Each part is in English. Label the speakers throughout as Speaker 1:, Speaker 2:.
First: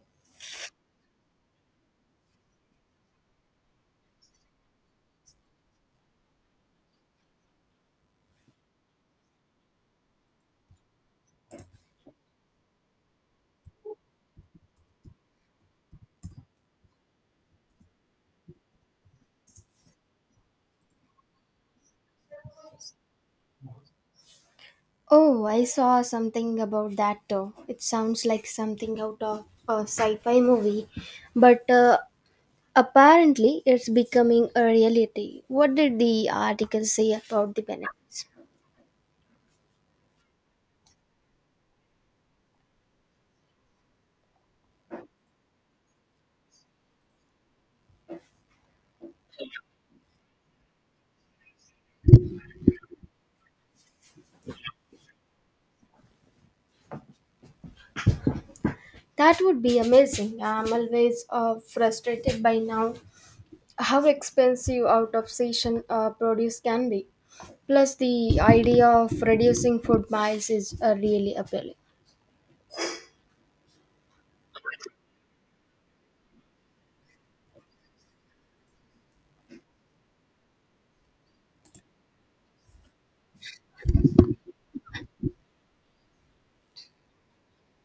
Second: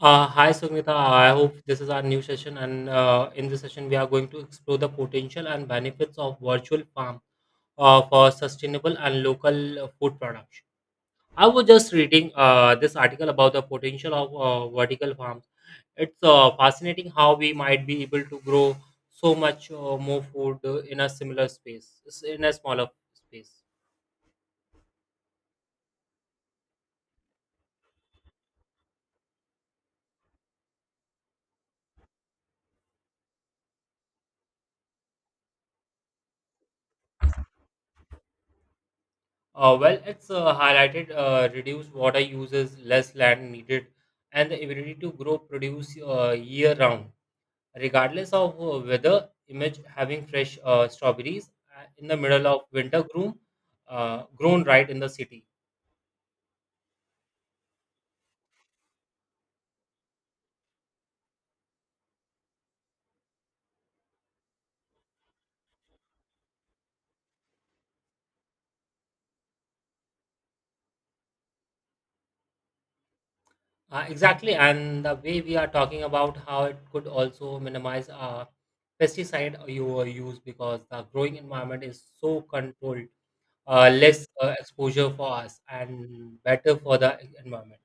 Speaker 1: Hi Sangeeta, I hope this is our new session, and in this session, we are going to explore the potential and benefits of virtual farm for sustainable and local food production. I was just reading this article about the potential of vertical farms. It's fascinating how we might be able to grow so much more food in a similar in a smaller space.
Speaker 2: Oh, I saw something about that too. It sounds like something out of a sci fi movie, but apparently it's becoming a reality. What did the article say about the benefits?
Speaker 1: Well, it's highlighted reduced water uses, less land needed, and the ability to grow produce year round, regardless of weather. Image having fresh strawberries in the middle of winter grown right in the city.
Speaker 2: That would be amazing. I'm always frustrated by now how expensive out of season produce can be. Plus, the idea of reducing food miles is really appealing.
Speaker 1: Exactly, and the way we are talking about how it could also minimize pesticide you use because the growing environment is so controlled, less exposure for us and better for the environment.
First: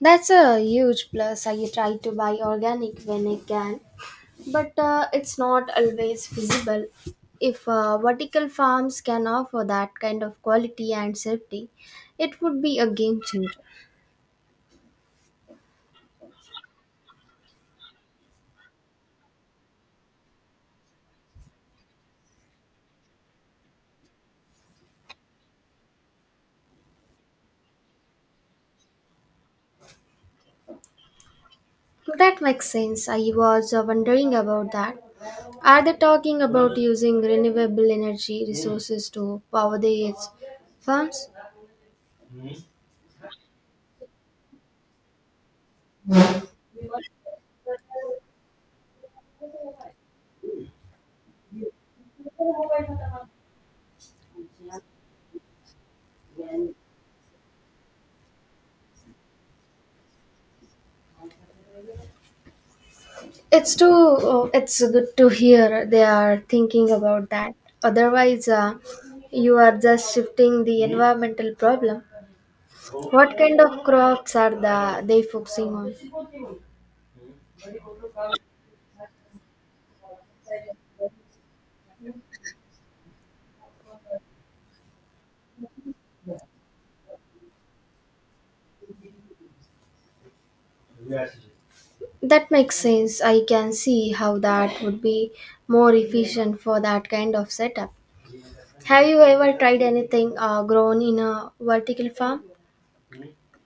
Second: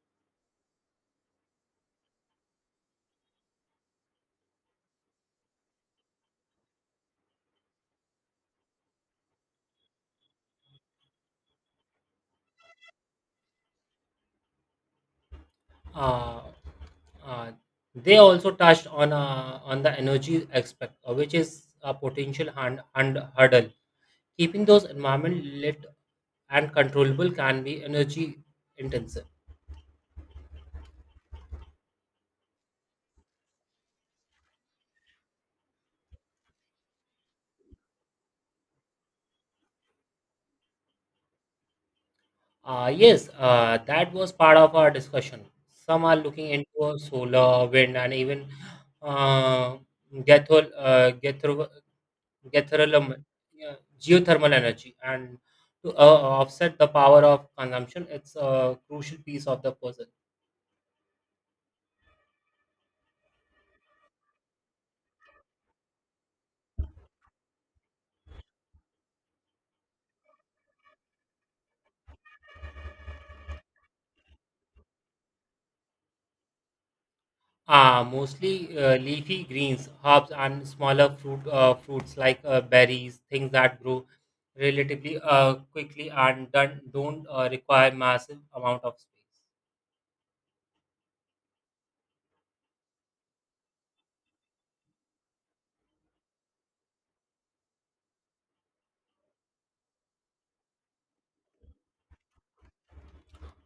Speaker 2: That's a huge plus. I try to buy organic when I can, but it's not always feasible. If vertical farms can offer that kind of quality and safety, it would be a game changer.
Speaker 1: uh, uh, they also touched on the energy aspect, which is a potential hand hurdle. Keeping those environment lit and controllable can be energy intensive.
Speaker 2: That makes sense. I was wondering about that. Are they talking about using renewable energy resources to power these farms?
Speaker 1: Yes, that was part of our discussion. Some are looking into solar, wind, and even uh, gethol, uh, gethro, gethrolum- yeah, geothermal energy. And to offset the power of consumption, it's a crucial piece of the puzzle.
Speaker 2: It's too. Oh, it's good to hear they are thinking about that. Otherwise, you are just shifting the environmental problem. What kind of crops are they focusing on?
Speaker 1: Mostly leafy greens, herbs, and smaller fruits like berries, things that grow relatively quickly and don't require massive amount of space.
Speaker 2: That makes sense. I can see how that would be more efficient for that kind of setup. Have you ever tried anything grown in a vertical farm?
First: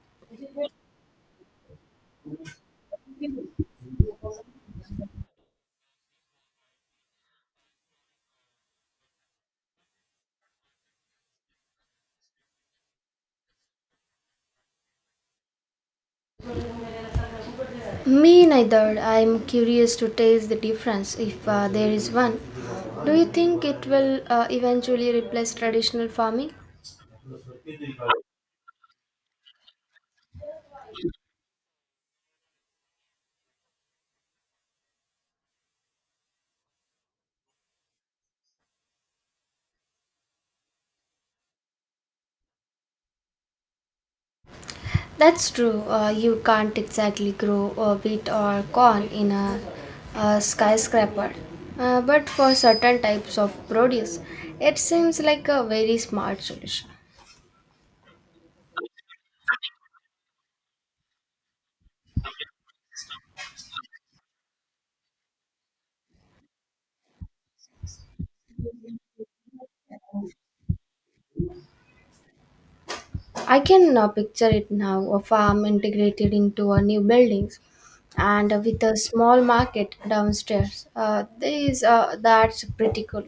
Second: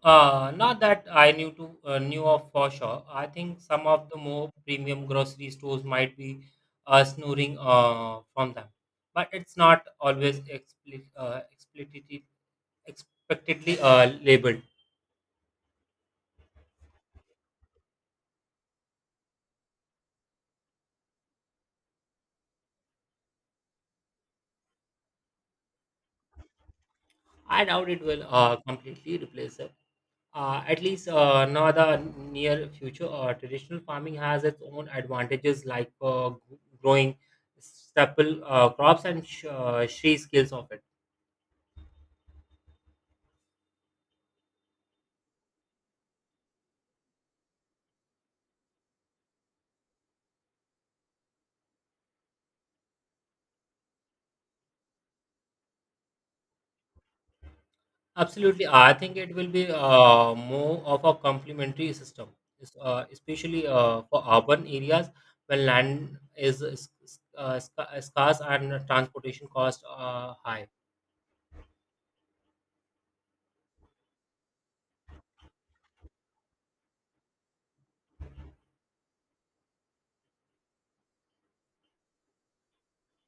Speaker 1: Not that I knew of for sure. I think some of the more premium grocery stores might be snoring from them, but it's not always explicitly expectedly labeled.
Speaker 2: Me neither. I'm curious to taste the difference if there is one. Do you think it will eventually replace traditional farming?
Speaker 1: I doubt it will completely replace it. At least not the near future. Traditional farming has its own advantages, like growing staple crops and tree skills of it.
Speaker 2: That's true. You can't exactly grow a wheat or corn in a skyscraper. But for certain types of produce, it seems like a very smart solution.
Speaker 1: Absolutely. I think it will be more of a complementary system, especially for urban areas where land is scarce and transportation costs are high.
Speaker 2: I can picture it now, a farm integrated into a new buildings and with a small market downstairs. That's pretty cool.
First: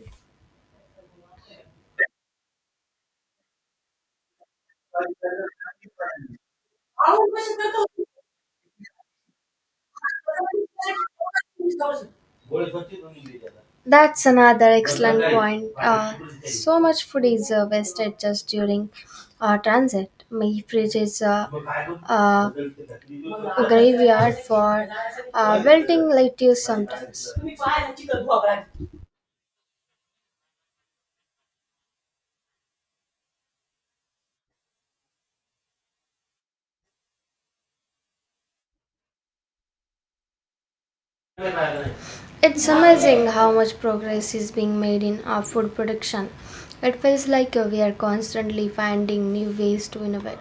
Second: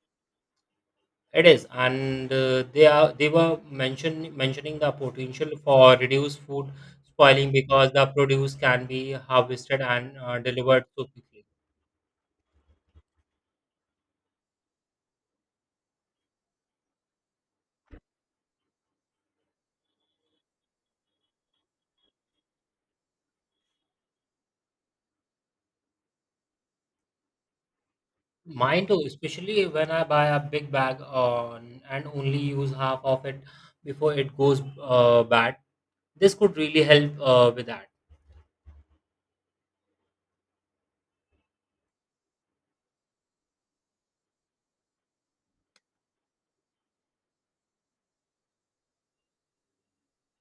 Speaker 1: It is, and they were mentioning the potential for reduced food spoiling because the produce can be harvested and delivered so quickly.
Speaker 2: That's another excellent point. So much food is wasted just during transit. My fridge is uh, a graveyard for wilting lettuce sometimes.
Speaker 1: Mine too, especially when I buy a big bag on and only use half of it before it goes bad. This could really help with that.
Speaker 2: It's amazing how much progress is being made in our food production. It feels like we are constantly finding new ways to innovate.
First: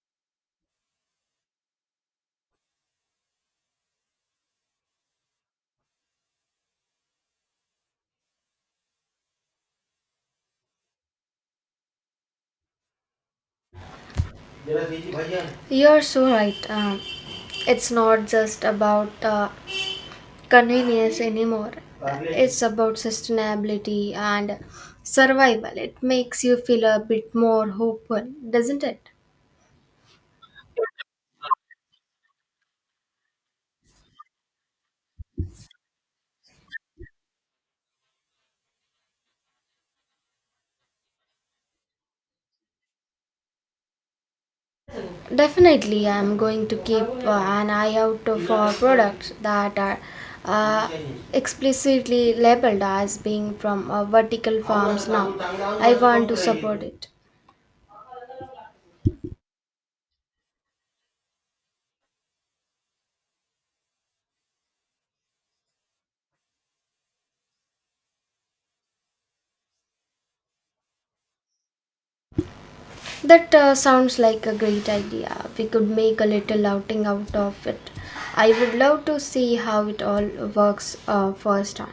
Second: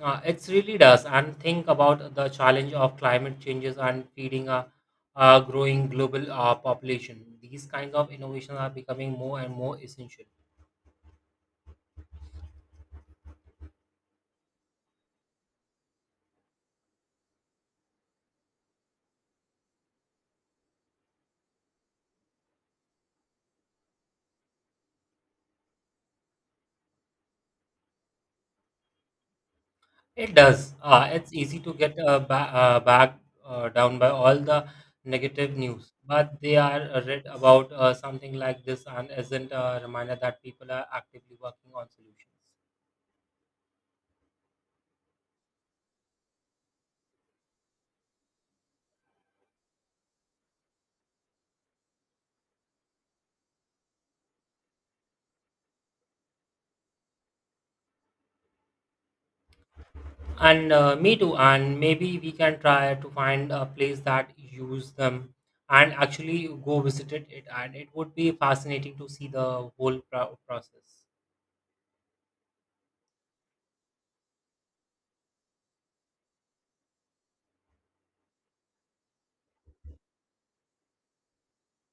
Speaker 1: It really does. And think about the challenge of climate changes and feeding a growing global population. These kinds of innovations are becoming more and more essential.
Speaker 2: You're so right. It's not just about convenience anymore. It's about sustainability and survival. It makes you feel a bit more hopeful, doesn't it?
Speaker 1: It does. It's easy to get back down by all the negative news, but they are read about something like this and isn't a reminder that people are actively working on solutions.
Speaker 2: Definitely, I'm going to keep an eye out for products that are uh, explicitly labeled as being from vertical farms now. I want to support it.
Speaker 1: And me too. And maybe we can try to find a place that use them and actually go visit it. And it would be fascinating to see the whole process.
Speaker 2: That sounds like a great idea. We could make a little outing out of it. I would love to see how it all works first on.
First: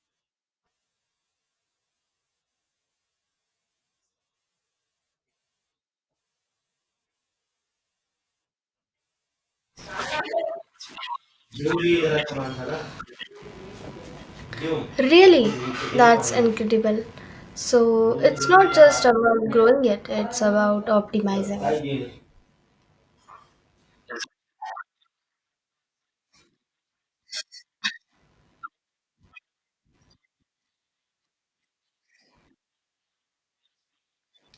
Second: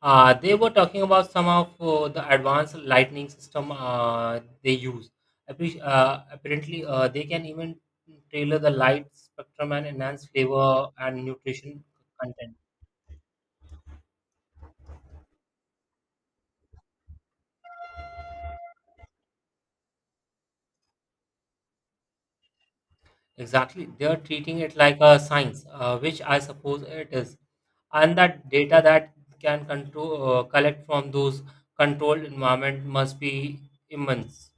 Speaker 1: They were talking about some of the advanced lighting system they use. Apparently, they can even tailor the light spectrum and enhance flavor and nutrition content.
Speaker 2: Really, that's incredible. So it's not just about growing it, it's about optimizing it.
Speaker 1: Exactly, they are treating it like a science, which I suppose it is. And that data that can control collect from those controlled environment must be immense.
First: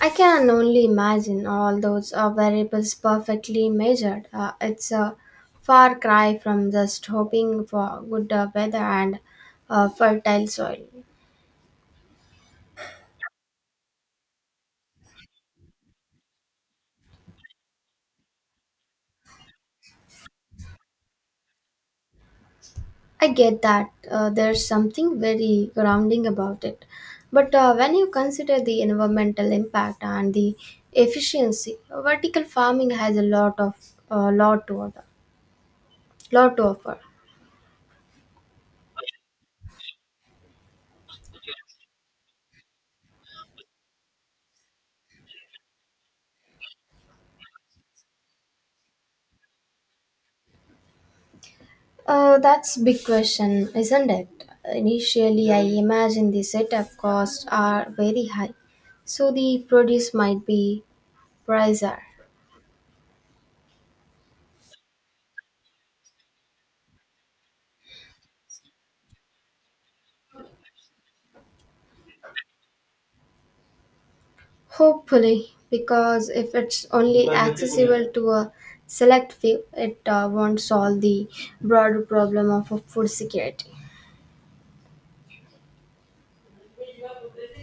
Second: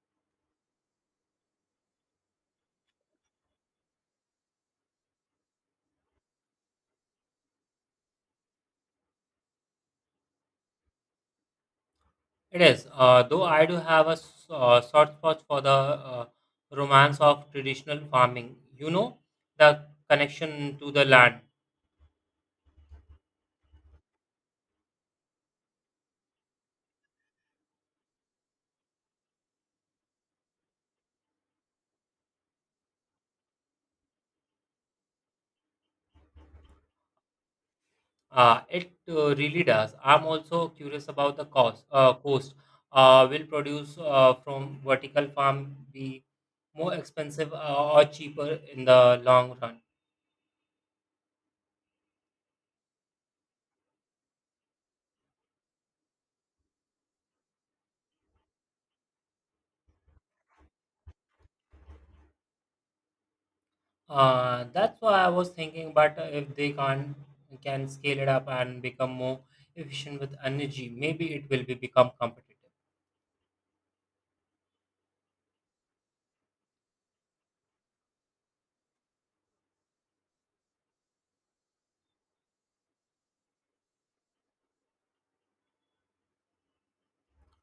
Speaker 2: I can only imagine all those variables perfectly measured. It's a far cry from just hoping for good weather and fertile soil.
Speaker 1: It is, though I do have a soft spot for the uh, romance of traditional farming. You know, the connection to the land.
Speaker 2: I get that there's something very grounding about it. But when you consider the environmental impact and the efficiency, vertical farming has a lot of lot to order, lot to offer.
Speaker 1: It really does. I'm also curious about the cost. Cost will produce from vertical farm be more expensive or cheaper in the long run?
Speaker 2: That's big question, isn't it? Initially, I imagine the setup costs are very high, so the produce might be pricier.
Speaker 1: That's why I was thinking. But if they can't can scale it up and become more efficient with energy, maybe it will be become competitive.
Speaker 2: Hopefully, because if it's only accessible to a select few, it won't solve the broader problem of food security.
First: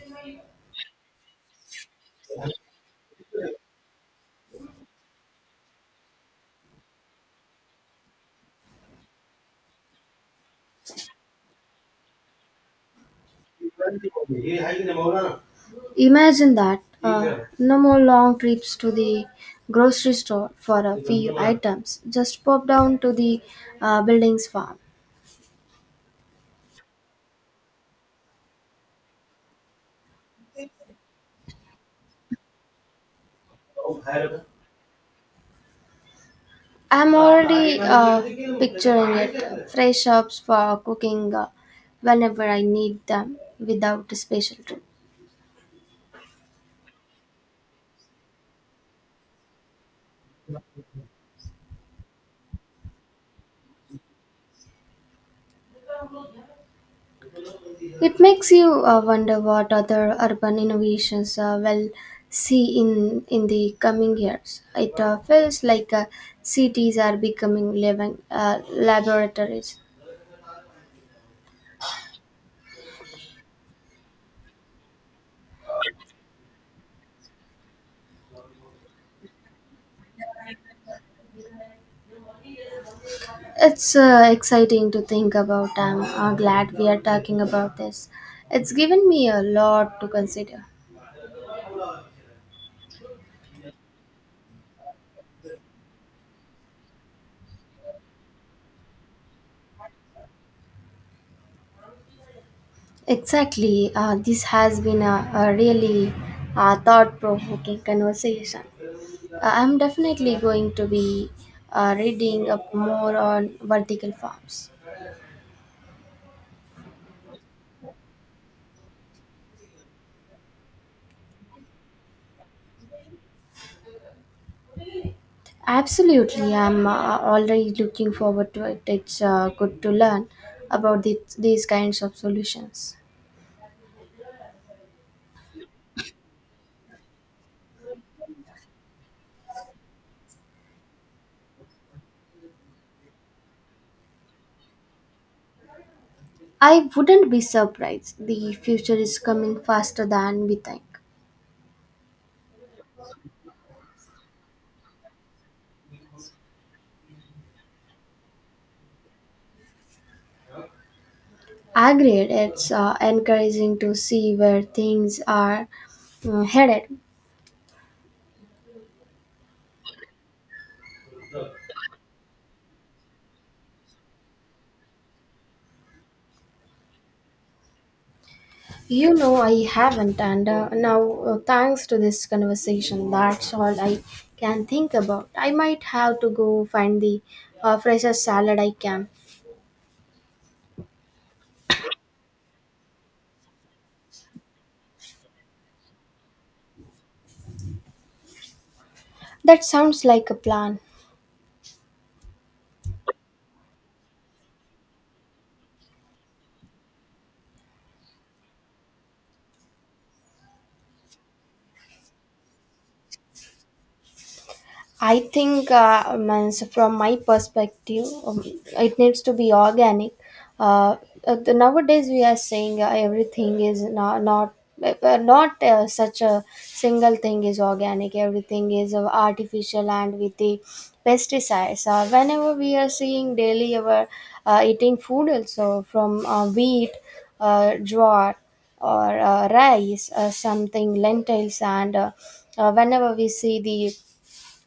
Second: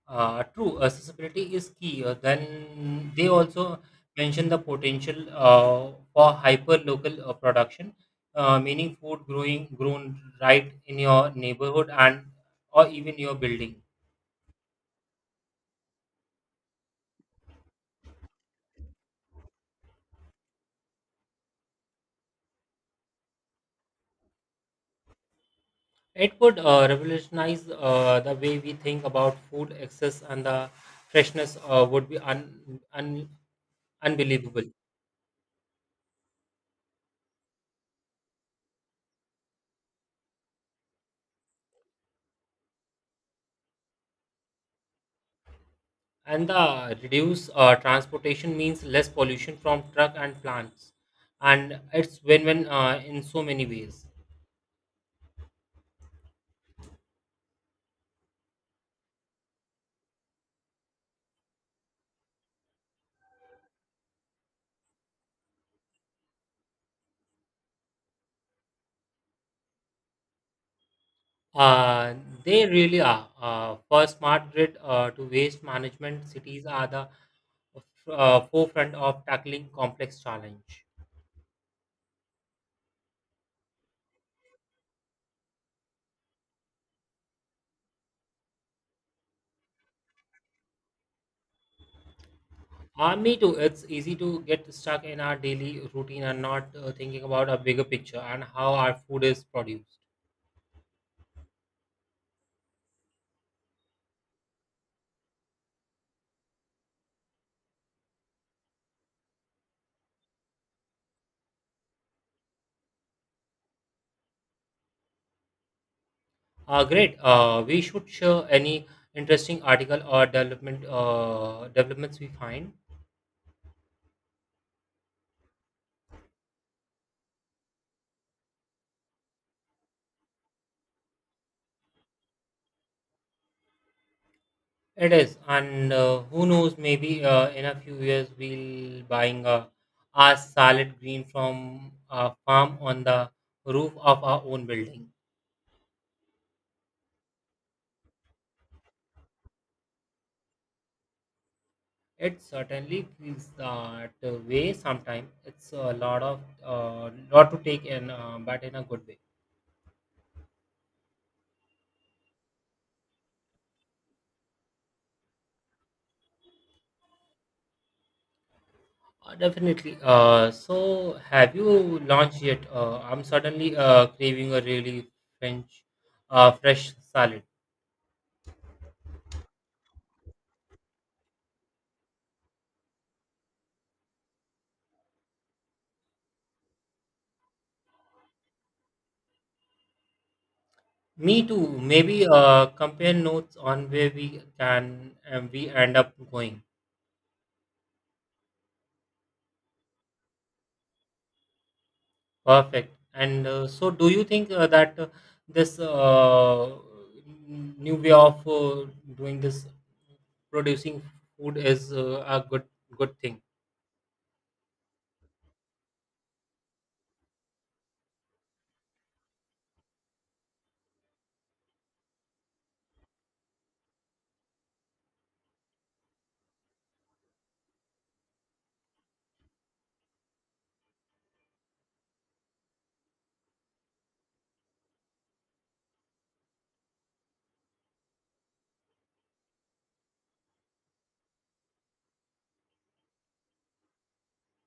Speaker 1: True, accessibility is key. Then they also mention the potential for hyper-local production, meaning food growing grown right in your neighborhood and or even your building.
Speaker 2: Imagine that, no more long trips to the grocery store for a few items, just pop down to the building's farm.
Speaker 1: It could revolutionize the way we think about food access and the freshness would be un, unbelievable.
Speaker 2: I'm already picturing it, fresh herbs for cooking whenever I need them without a special trip.
Speaker 1: And the reduce transportation means less pollution from truck and plants and it's win-win in so many ways.
Speaker 2: It makes you wonder what other urban innovations will see in the coming years. It feels like cities are becoming living laboratories.
Speaker 1: uh, they really are for smart grid to waste management cities are the forefront of tackling complex challenge.
Speaker 2: It's exciting to think about. I'm glad we are talking about this. It's given me a lot to consider.
Speaker 1: Me too, it's easy to get stuck in our daily routine and not thinking about a bigger picture and how our food is produced.
Speaker 2: Exactly. This has been a really thought provoking conversation. I'm definitely going to be reading up more on vertical farms.
Speaker 1: Great. We should share any interesting article or developments we find.
Speaker 2: Absolutely. I'm already looking forward to it. It's good to learn about these kinds of solutions.
Speaker 1: It is, and who knows? Maybe in a few years we'll buying a salad green from a farm on the roof of our own building.
Speaker 2: I wouldn't be surprised. The future is coming faster than we think.
Speaker 1: It certainly feels that way. Sometimes it's a lot to take in, but in a good way.
Speaker 2: Agreed. It's encouraging to see where things are headed.
Speaker 1: Definitely. So, have you launched yet? I'm suddenly craving a really French, fresh salad.
Speaker 2: You know, I haven't, and now, thanks to this conversation, that's all I can think about. I might have to go find the freshest salad I can.
Speaker 1: Me too. Maybe compare notes on where we can and we end up going.
Speaker 2: That sounds like a plan.
Speaker 1: Perfect. And so, do you think that this uh, new way of doing this, producing food, is a good thing?
Speaker 2: I think, means from my perspective, it needs to be organic. Uh, Nowadays, we are saying everything is not such a single thing is organic. Everything is artificial and with the pesticides. Whenever we are seeing daily our eating food also from wheat, jowar, or rice, something lentils, and whenever we see the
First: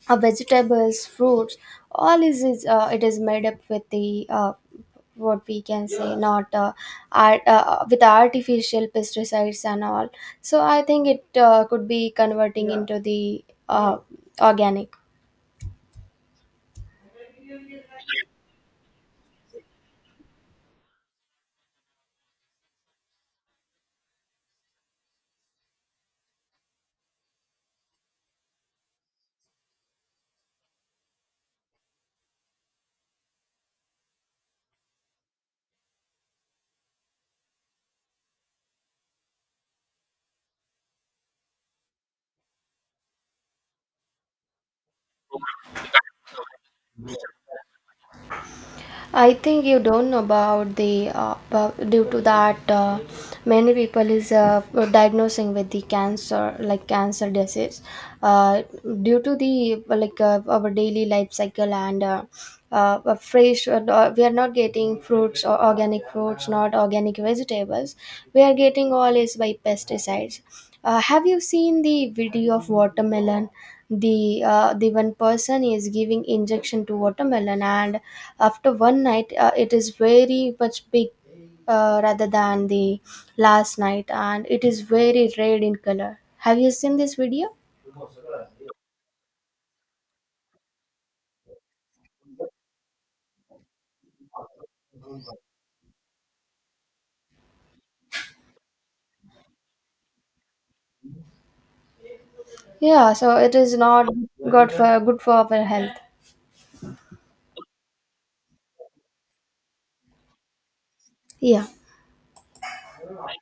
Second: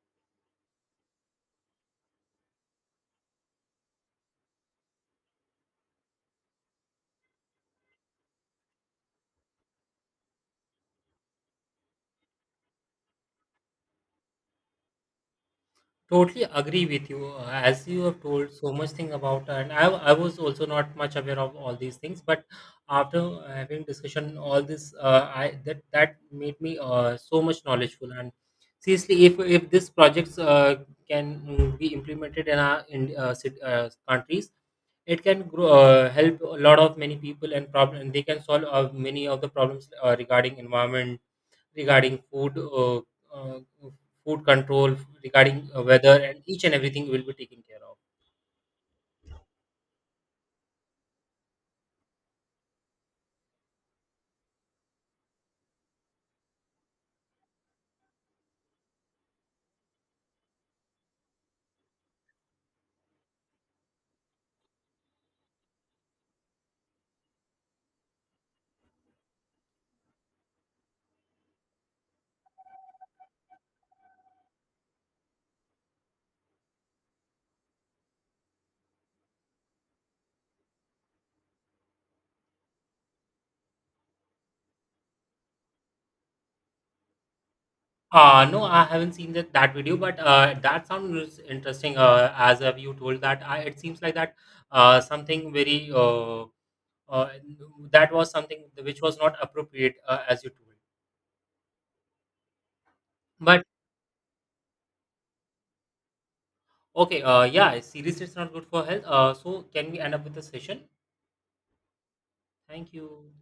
Speaker 2: vegetables, fruits, all is it is made up with the what we can say. Yeah. not art, With artificial pesticides and all. So I think it could be converting. Yeah. Into the organic.
Speaker 1: Totally agree with you. As you have told so much thing about, and I was also not much aware of all these things. But after having discussion, all this, I that made me so much knowledgeful. And seriously, if this projects can be implemented in our in countries, it can grow, help a lot of many people and problem. And they can solve many of the problems regarding environment regarding food, uh, food control, regarding weather, and each and everything will be taken care of.
Speaker 2: I think you don't know about due to that, many people is diagnosing with the cancer, like cancer disease, uh, due to the, like, our daily life cycle and a fresh no, we are not getting fruits or organic fruits, not organic vegetables, we are getting all is by pesticides. Have you seen the video of watermelon? The one person is giving injection to watermelon, and after one night, it is very much big rather than the last night, and it is very red in color. Have you seen this video?
Speaker 1: No, I haven't seen that video, but that sounds interesting. As you told that, I, it seems like that something very uh, that was something which was not appropriate as you told.
Speaker 2: Yeah, so it
Speaker 1: But
Speaker 2: is not good for good for our health.
Speaker 1: okay, yeah, seriously, it's not good for health. So can we end up with the session?
Speaker 2: Yeah.
Speaker 1: Thank you.